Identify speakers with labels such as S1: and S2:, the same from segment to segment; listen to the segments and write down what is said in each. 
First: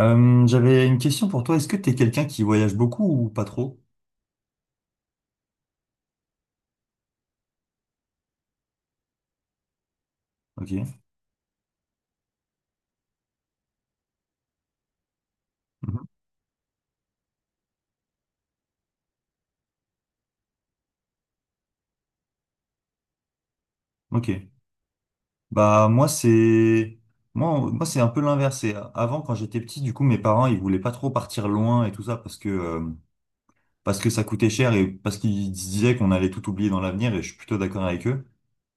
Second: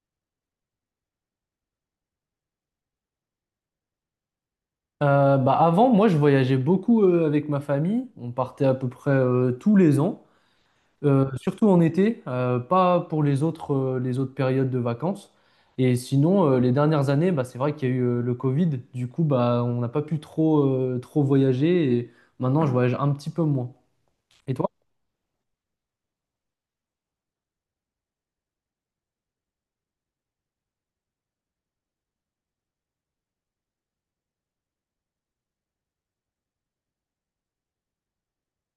S1: J'avais une question pour toi. Est-ce que tu es quelqu'un qui voyage beaucoup ou pas trop?
S2: Bah avant, moi, je voyageais beaucoup avec ma famille. On partait à peu près tous les ans,
S1: Ok.
S2: surtout en été, pas pour les autres périodes de vacances. Et
S1: Mhm.
S2: sinon, les dernières années, bah, c'est vrai qu'il y a eu le Covid. Du coup, bah, on n'a pas pu trop, trop voyager. Et maintenant, je voyage un petit peu moins.
S1: Ok.
S2: Et toi?
S1: Bah moi c'est moi c'est un peu l'inverse. Avant quand j'étais petit, du coup mes parents ils voulaient pas trop partir loin et tout ça parce que ça coûtait cher et parce qu'ils se disaient qu'on allait tout oublier dans l'avenir et je suis plutôt d'accord avec eux.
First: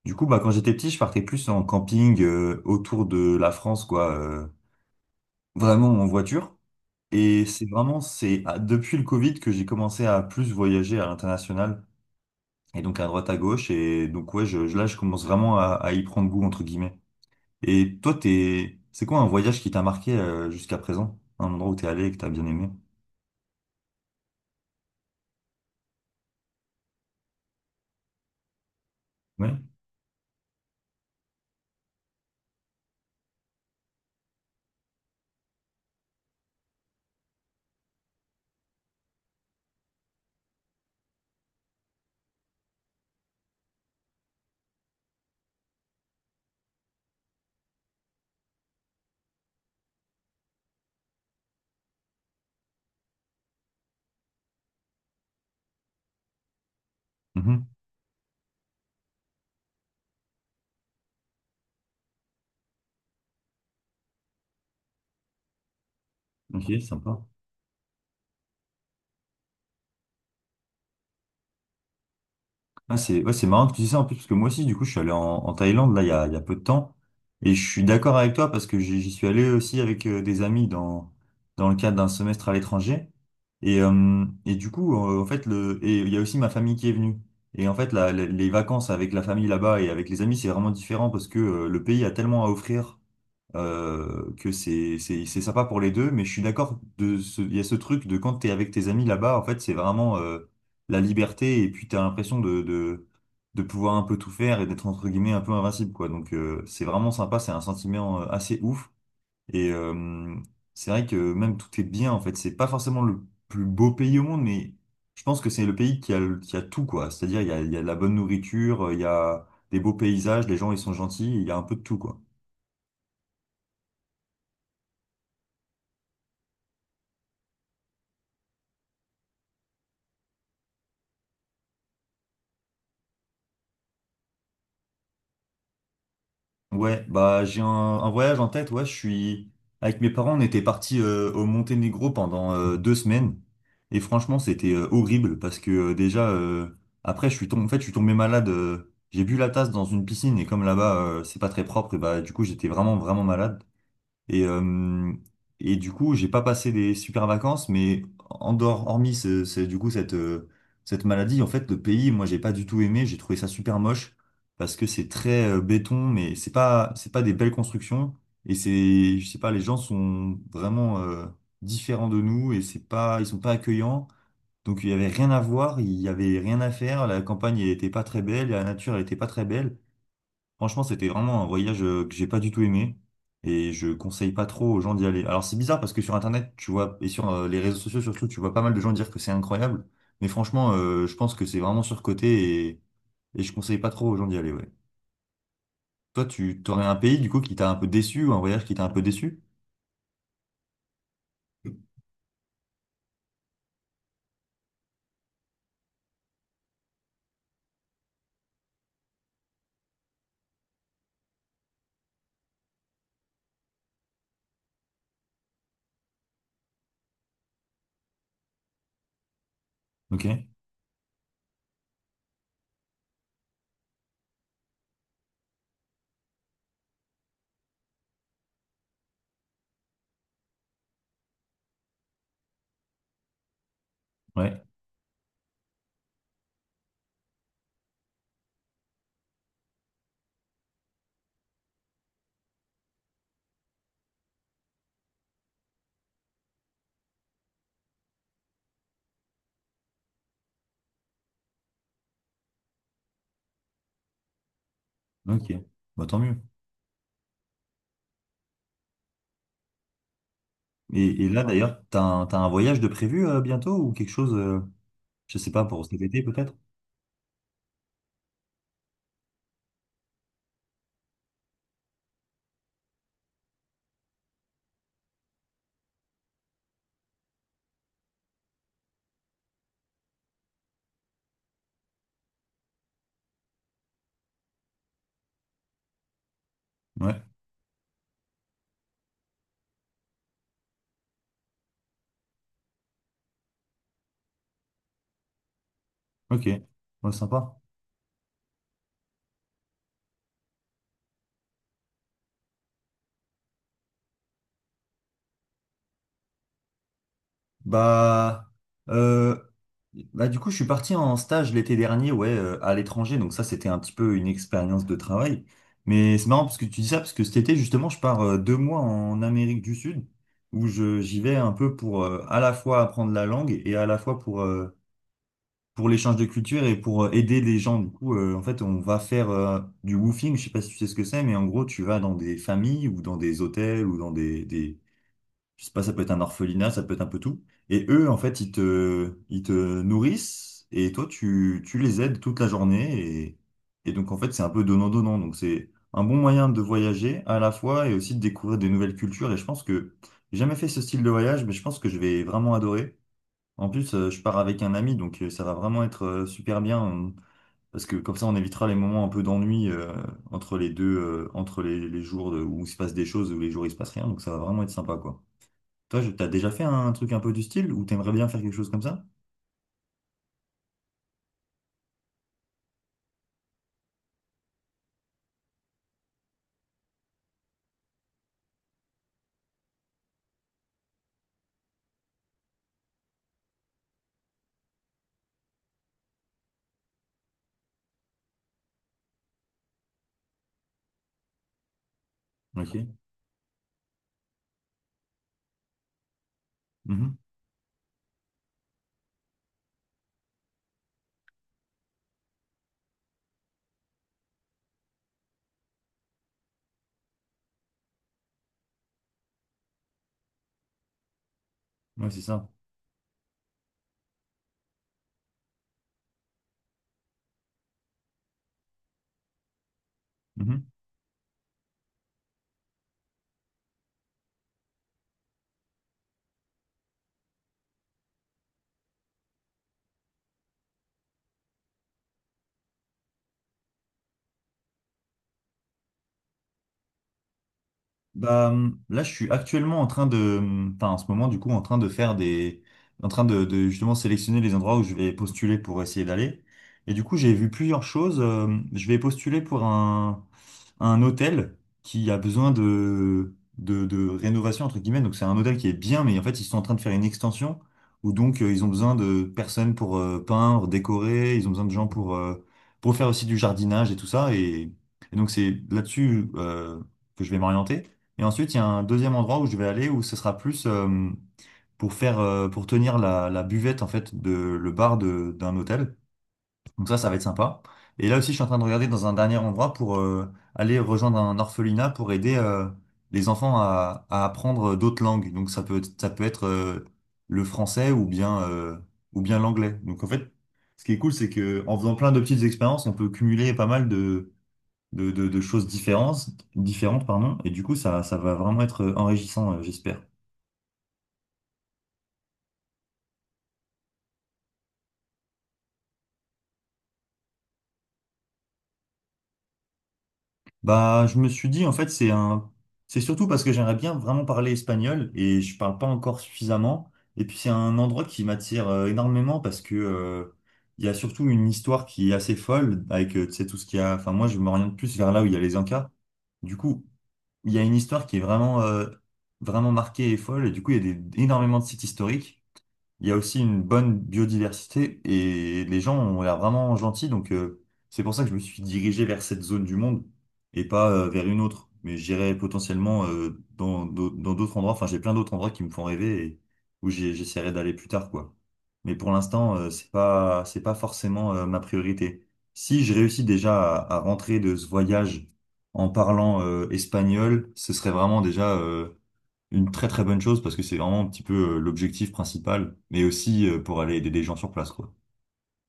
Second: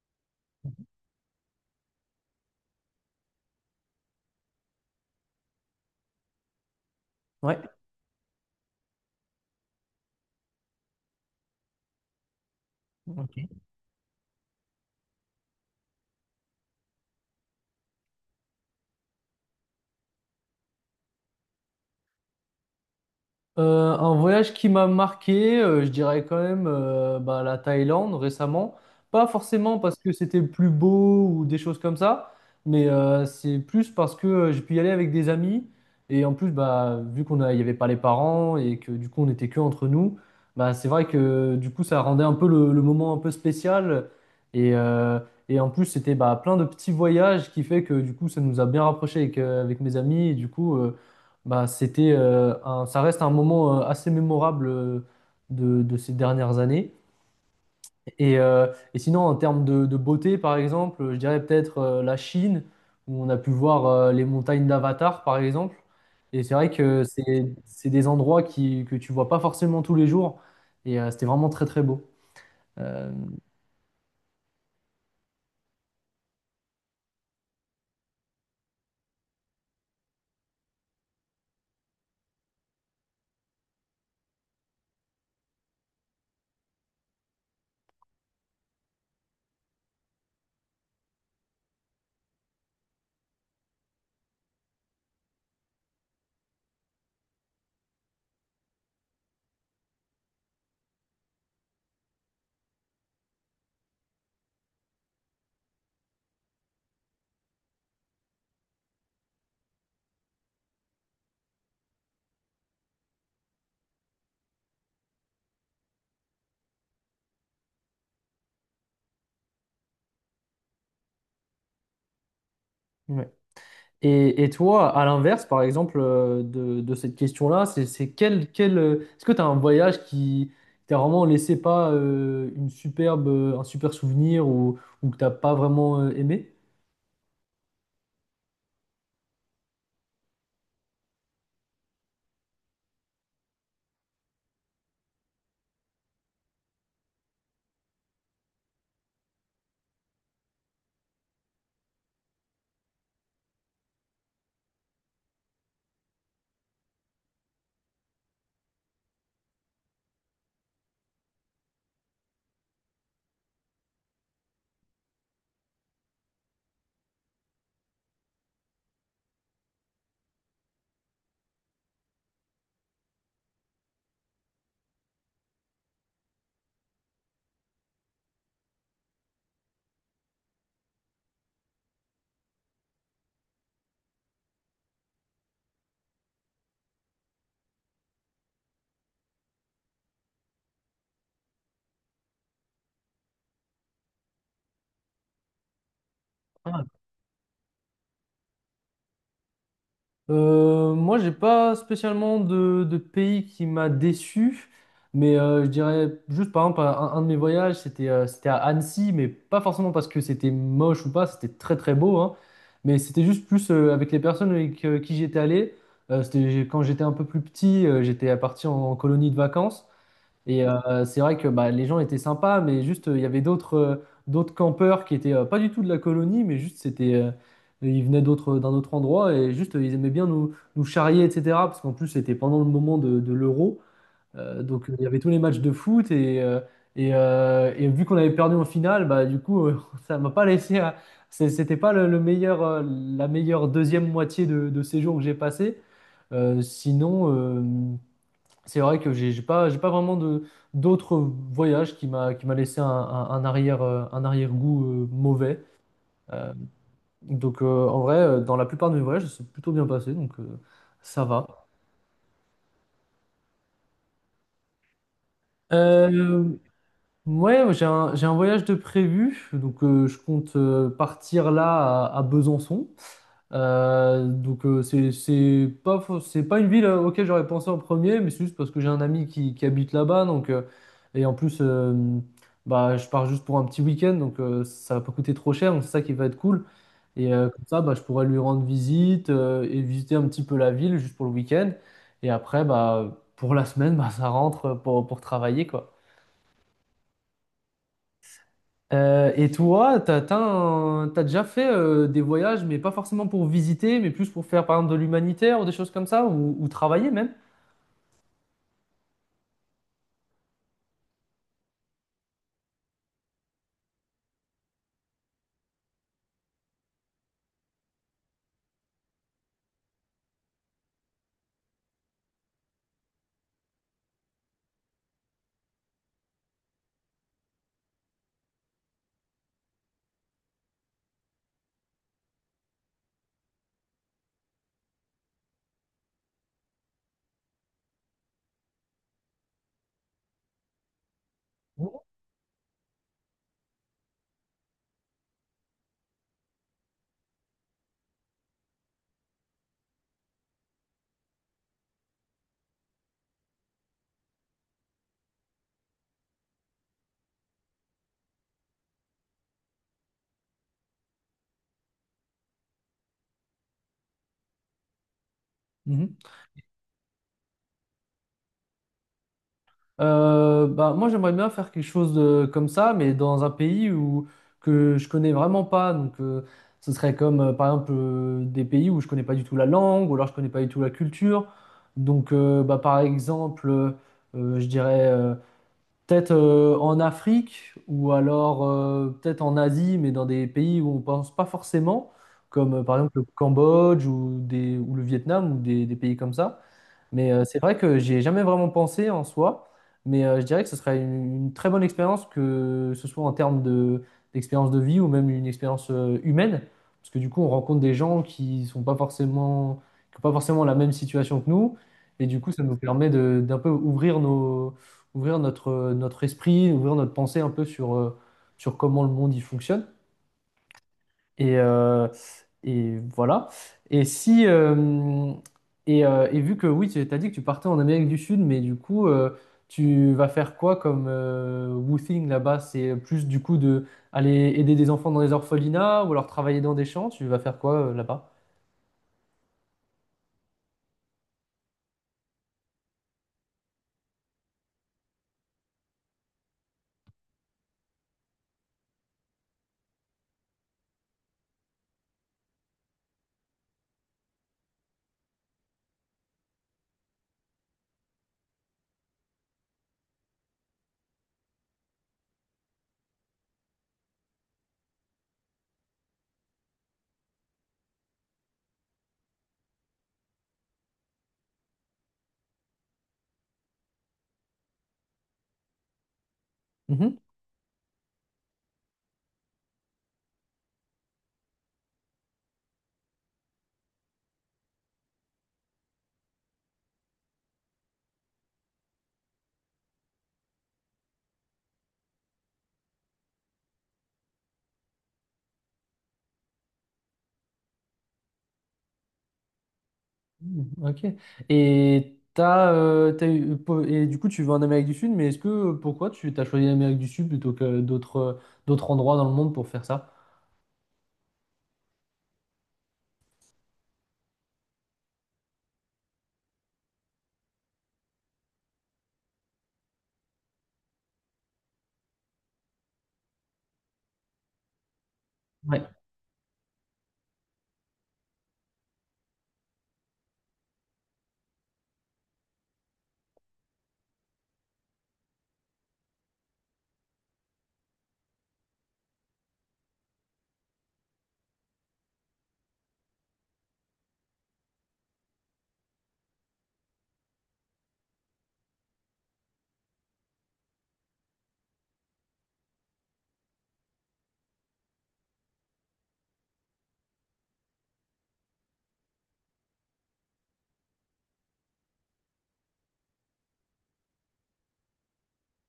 S1: Du coup bah quand j'étais petit, je partais plus en camping autour de la France quoi, vraiment en voiture. Et
S2: Ouais.
S1: c'est vraiment c'est ah, depuis le Covid que j'ai commencé à plus voyager à l'international. Et donc à droite à
S2: Ok.
S1: gauche. Et donc ouais, là, je commence vraiment à y prendre goût, entre guillemets. Et toi, c'est quoi un voyage qui t'a marqué jusqu'à présent? Un endroit où t'es allé et que t'as bien aimé?
S2: Un voyage qui m'a marqué, je dirais quand même bah, la Thaïlande récemment. Pas
S1: Ouais.
S2: forcément parce que c'était le plus beau ou des choses comme ça, mais c'est plus parce que j'ai pu y aller avec des amis. Et en plus, bah, il n'y avait pas les parents et que du coup on était que entre nous, bah, c'est vrai que du coup ça rendait un peu le moment un peu spécial. Et, euh, et en plus, c'était bah, plein de petits voyages qui fait que du coup ça nous a bien rapprochés avec, avec mes amis. Et du coup. Bah, c'était ça reste un moment assez mémorable de ces dernières années.
S1: Mhm.
S2: Et sinon, en termes de beauté, par exemple, je dirais peut-être la Chine, où on a pu voir les montagnes d'Avatar, par exemple. Et c'est
S1: Ok,
S2: vrai que
S1: sympa.
S2: c'est des endroits qui, que tu vois pas forcément tous les jours. C'était vraiment très, très beau. Euh,
S1: C'est ouais, c'est marrant que tu dis ça en plus, parce que moi aussi, du coup, je suis allé en Thaïlande, là, il y a peu de temps. Et je suis d'accord avec toi, parce que j'y suis allé aussi avec des amis dans le cadre d'un semestre à l'étranger. Et du coup, en fait, le, et il y a aussi ma famille qui est venue. Et en fait, les vacances avec la famille là-bas et avec les amis, c'est vraiment différent, parce que le pays a tellement à offrir que c'est c'est sympa pour les deux, mais je suis d'accord de ce, il y a ce truc de quand t'es avec tes amis là-bas, en fait, c'est vraiment la liberté et puis t'as l'impression de pouvoir un peu tout faire et d'être entre guillemets un peu invincible quoi. Donc c'est vraiment sympa, c'est un sentiment assez ouf et c'est vrai que même tout est bien en fait. C'est pas forcément le plus beau pays au monde, mais je pense que c'est le pays qui a tout quoi. C'est-à-dire il y a de la bonne nourriture, il y a des beaux paysages, les gens ils sont gentils, il y a un peu de tout quoi.
S2: ouais. Et toi, à l'inverse, par exemple, de cette question-là, c'est quel, quel, est-ce que tu as un voyage qui t'a vraiment laissé pas une superbe, un super souvenir ou que t'as pas vraiment aimé?
S1: Ouais, bah j'ai un voyage en tête, ouais, je suis avec mes parents, on était partis au Monténégro pendant 2 semaines et franchement, c'était horrible parce que déjà après je suis tombé en fait, je suis tombé malade, j'ai bu la tasse dans une piscine et comme là-bas c'est pas très propre, et bah du coup, j'étais vraiment malade. Et, euh, et du coup, j'ai pas passé des super vacances, mais en dehors, hormis cette maladie, en fait, le pays, moi, j'ai pas du tout aimé. J'ai trouvé ça super moche parce que c'est très béton, mais c'est pas des belles constructions. Et c'est, je sais pas, les gens sont vraiment différents de nous et c'est pas, ils sont pas accueillants. Donc il y avait rien à voir, il y avait rien à faire. La campagne, elle était pas très belle, la nature, elle était pas très belle. Franchement, c'était vraiment un voyage que j'ai pas du tout aimé et je conseille pas trop aux gens d'y aller. Alors c'est bizarre parce que sur Internet, tu vois, et sur les réseaux sociaux surtout, tu vois pas mal de gens dire que c'est incroyable. Mais franchement, je pense que c'est vraiment surcoté et je conseille pas trop aux gens d'y aller, ouais. Toi, tu t'aurais un pays du coup qui t'a un peu déçu ou un voyage qui t'a un peu déçu?
S2: Moi, j'ai pas spécialement de pays qui m'a déçu, mais je dirais juste par exemple un de mes voyages, c'était à Annecy, mais pas forcément parce que c'était moche ou pas, c'était très très beau, hein, mais c'était juste plus avec les personnes avec qui j'étais allé. Quand j'étais un peu plus petit, j'étais parti en colonie de vacances
S1: Ok,
S2: et c'est vrai que bah, les gens étaient sympas, mais juste, il y avait d'autres d'autres campeurs qui étaient pas du tout de la colonie, mais juste, ils venaient d'un autre endroit et juste, ils aimaient bien nous, nous charrier, etc. Parce qu'en plus, c'était pendant le moment de l'Euro.
S1: ouais,
S2: Donc, il y avait tous les matchs de foot et vu qu'on avait perdu en finale, bah, du coup, ça m'a pas laissé. C'était pas le, le meilleur, la meilleure deuxième moitié de séjour que j'ai passé. Sinon. C'est vrai que j'ai pas vraiment de d'autres voyages qui m'a laissé un arrière, un arrière-goût
S1: ok,
S2: mauvais.
S1: bah tant mieux.
S2: Euh, donc en vrai, dans la plupart de mes voyages, c'est plutôt bien passé, donc ça
S1: Et là
S2: va.
S1: d'ailleurs, t'as t'as un voyage de prévu bientôt ou quelque chose, je sais pas, pour cet été
S2: Euh,
S1: peut-être?
S2: ouais, j'ai un voyage de prévu, donc je compte partir là à Besançon. Donc c'est pas une ville auquel j'aurais pensé en premier, mais c'est juste parce que j'ai un ami qui habite là-bas, donc et en plus bah je pars juste pour un petit week-end, donc ça va pas coûter trop cher, donc c'est ça qui va être cool.
S1: Ouais,
S2: Et comme ça, bah, je pourrais lui rendre visite et visiter un petit peu la ville juste pour le week-end. Et après, bah pour la semaine, bah ça rentre pour travailler quoi.
S1: ok, ouais, sympa.
S2: Et toi, t'as déjà fait des voyages, mais pas forcément pour visiter, mais plus pour faire par exemple de l'humanitaire ou des choses comme ça, ou travailler même?
S1: Bah, euh, Bah du coup, je suis parti en stage l'été dernier, ouais, à l'étranger. Donc ça, c'était un petit peu une expérience de travail. Mais c'est marrant parce que tu dis ça, parce que cet été, justement, je pars 2 mois en Amérique du Sud, où je j'y vais un peu pour à la fois apprendre la langue et à la fois pour l'échange de culture et pour aider les gens. Du coup, en fait, on va faire du woofing. Je sais pas si tu sais ce que c'est, mais en gros, tu vas dans des familles ou dans des hôtels ou dans des je sais pas, ça peut être un orphelinat, ça peut être un peu tout. Et eux, en fait, ils te nourrissent et toi, tu les aides toute la journée. Et donc, en fait, c'est un peu donnant-donnant. Donc, c'est un bon moyen de voyager à la fois et aussi de découvrir des nouvelles cultures. Et je pense que j'ai jamais fait ce style de voyage, mais je pense que je vais vraiment adorer. En plus, je pars avec un ami, donc ça va vraiment être super bien. Parce que comme ça, on évitera les moments un peu d'ennui entre les deux, entre les où il se passe des choses ou les jours où il se passe rien. Donc ça va vraiment être sympa, quoi. Toi,
S2: Mhm.
S1: t'as déjà fait un truc un peu du style ou t'aimerais bien faire quelque chose comme ça?
S2: Bah, moi, j'aimerais bien faire quelque chose de, comme ça, mais dans un pays où, que je connais vraiment pas. Donc, ce serait comme, par exemple, des pays où je connais pas du tout la langue, ou alors je connais pas du tout la culture. Donc, bah, par exemple, je dirais peut-être en Afrique ou alors peut-être en Asie, mais dans des pays où on pense pas forcément,
S1: Ok.
S2: comme par exemple le Cambodge ou le Vietnam ou des pays comme ça.
S1: Mhm.
S2: Mais c'est vrai que j'y ai jamais vraiment pensé en soi, mais je dirais que ce serait une très bonne expérience, que ce soit en termes de, d'expérience de vie ou même une expérience humaine, parce que du coup on rencontre des gens qui sont pas forcément, qui ont pas forcément la même situation que nous,
S1: Ouais, c'est
S2: et du
S1: ça.
S2: coup ça nous permet de, d'un peu ouvrir nos, ouvrir notre, notre esprit, ouvrir notre pensée un peu sur, sur comment le monde y fonctionne.
S1: Mhm.
S2: Et, euh, et voilà. Et si et, et vu que oui, tu as dit que tu partais en Amérique du Sud, mais du coup, tu vas faire quoi comme woofing là-bas? C'est plus du coup de aller aider des enfants dans les orphelinats ou alors travailler dans des champs? Tu vas faire quoi là-bas?
S1: Bah, là, je suis actuellement en train de, enfin, en ce moment, du coup, en train de justement sélectionner les endroits où je vais postuler pour essayer d'aller. Et du coup, j'ai vu plusieurs choses. Je vais postuler pour un hôtel qui a besoin de rénovation, entre guillemets. Donc, c'est un hôtel qui est bien, mais en fait, ils sont en train de faire une extension où donc, ils ont besoin de personnes pour peindre, décorer. Ils ont besoin de gens pour faire aussi du jardinage et tout ça. Et donc, c'est là-dessus, que je vais m'orienter. Et ensuite, il y a un deuxième endroit où je vais aller où ce sera plus pour faire pour tenir la buvette en fait de le bar de d'un hôtel. Donc ça va
S2: Mhm.
S1: être sympa. Et là aussi, je suis en train de regarder dans un dernier endroit pour aller rejoindre un orphelinat pour aider les enfants à apprendre d'autres langues. Donc ça peut être le français ou bien l'anglais. Donc en fait, ce qui est cool, c'est que en faisant plein de petites expériences, on peut cumuler pas mal de choses différentes, différentes, pardon, et du coup, ça va vraiment être enrichissant, j'espère.
S2: Mhm, ok. Et du coup, tu vas en Amérique du Sud, mais est-ce que pourquoi tu t'as choisi l'Amérique du Sud plutôt que d'autres endroits dans le monde pour faire ça?
S1: Bah, je me suis dit, en fait, c'est surtout parce que j'aimerais bien vraiment parler espagnol et je parle pas encore suffisamment. Et puis, c'est un endroit qui m'attire énormément parce que, il y a surtout une histoire qui est assez folle avec, tu sais, tout ce qu'il y a. Enfin, moi, je m'oriente plus vers là où il y a les Incas. Du coup, il y a une histoire qui est vraiment, vraiment marquée et folle. Et du coup, il y a des- énormément de sites historiques. Il y a aussi une bonne biodiversité et les gens ont l'air vraiment gentils, donc c'est pour ça que je me suis dirigé vers cette zone du monde et pas vers une autre. Mais j'irai potentiellement dans d'autres endroits. Enfin, j'ai plein d'autres endroits qui me font rêver et j'essaierai d'aller plus tard, quoi. Mais pour l'instant, c'est pas forcément ma priorité. Si je réussis déjà à rentrer de ce voyage en parlant espagnol, ce serait vraiment déjà une très très bonne chose parce que c'est vraiment un petit peu l'objectif principal, mais aussi pour aller aider des gens sur place, quoi.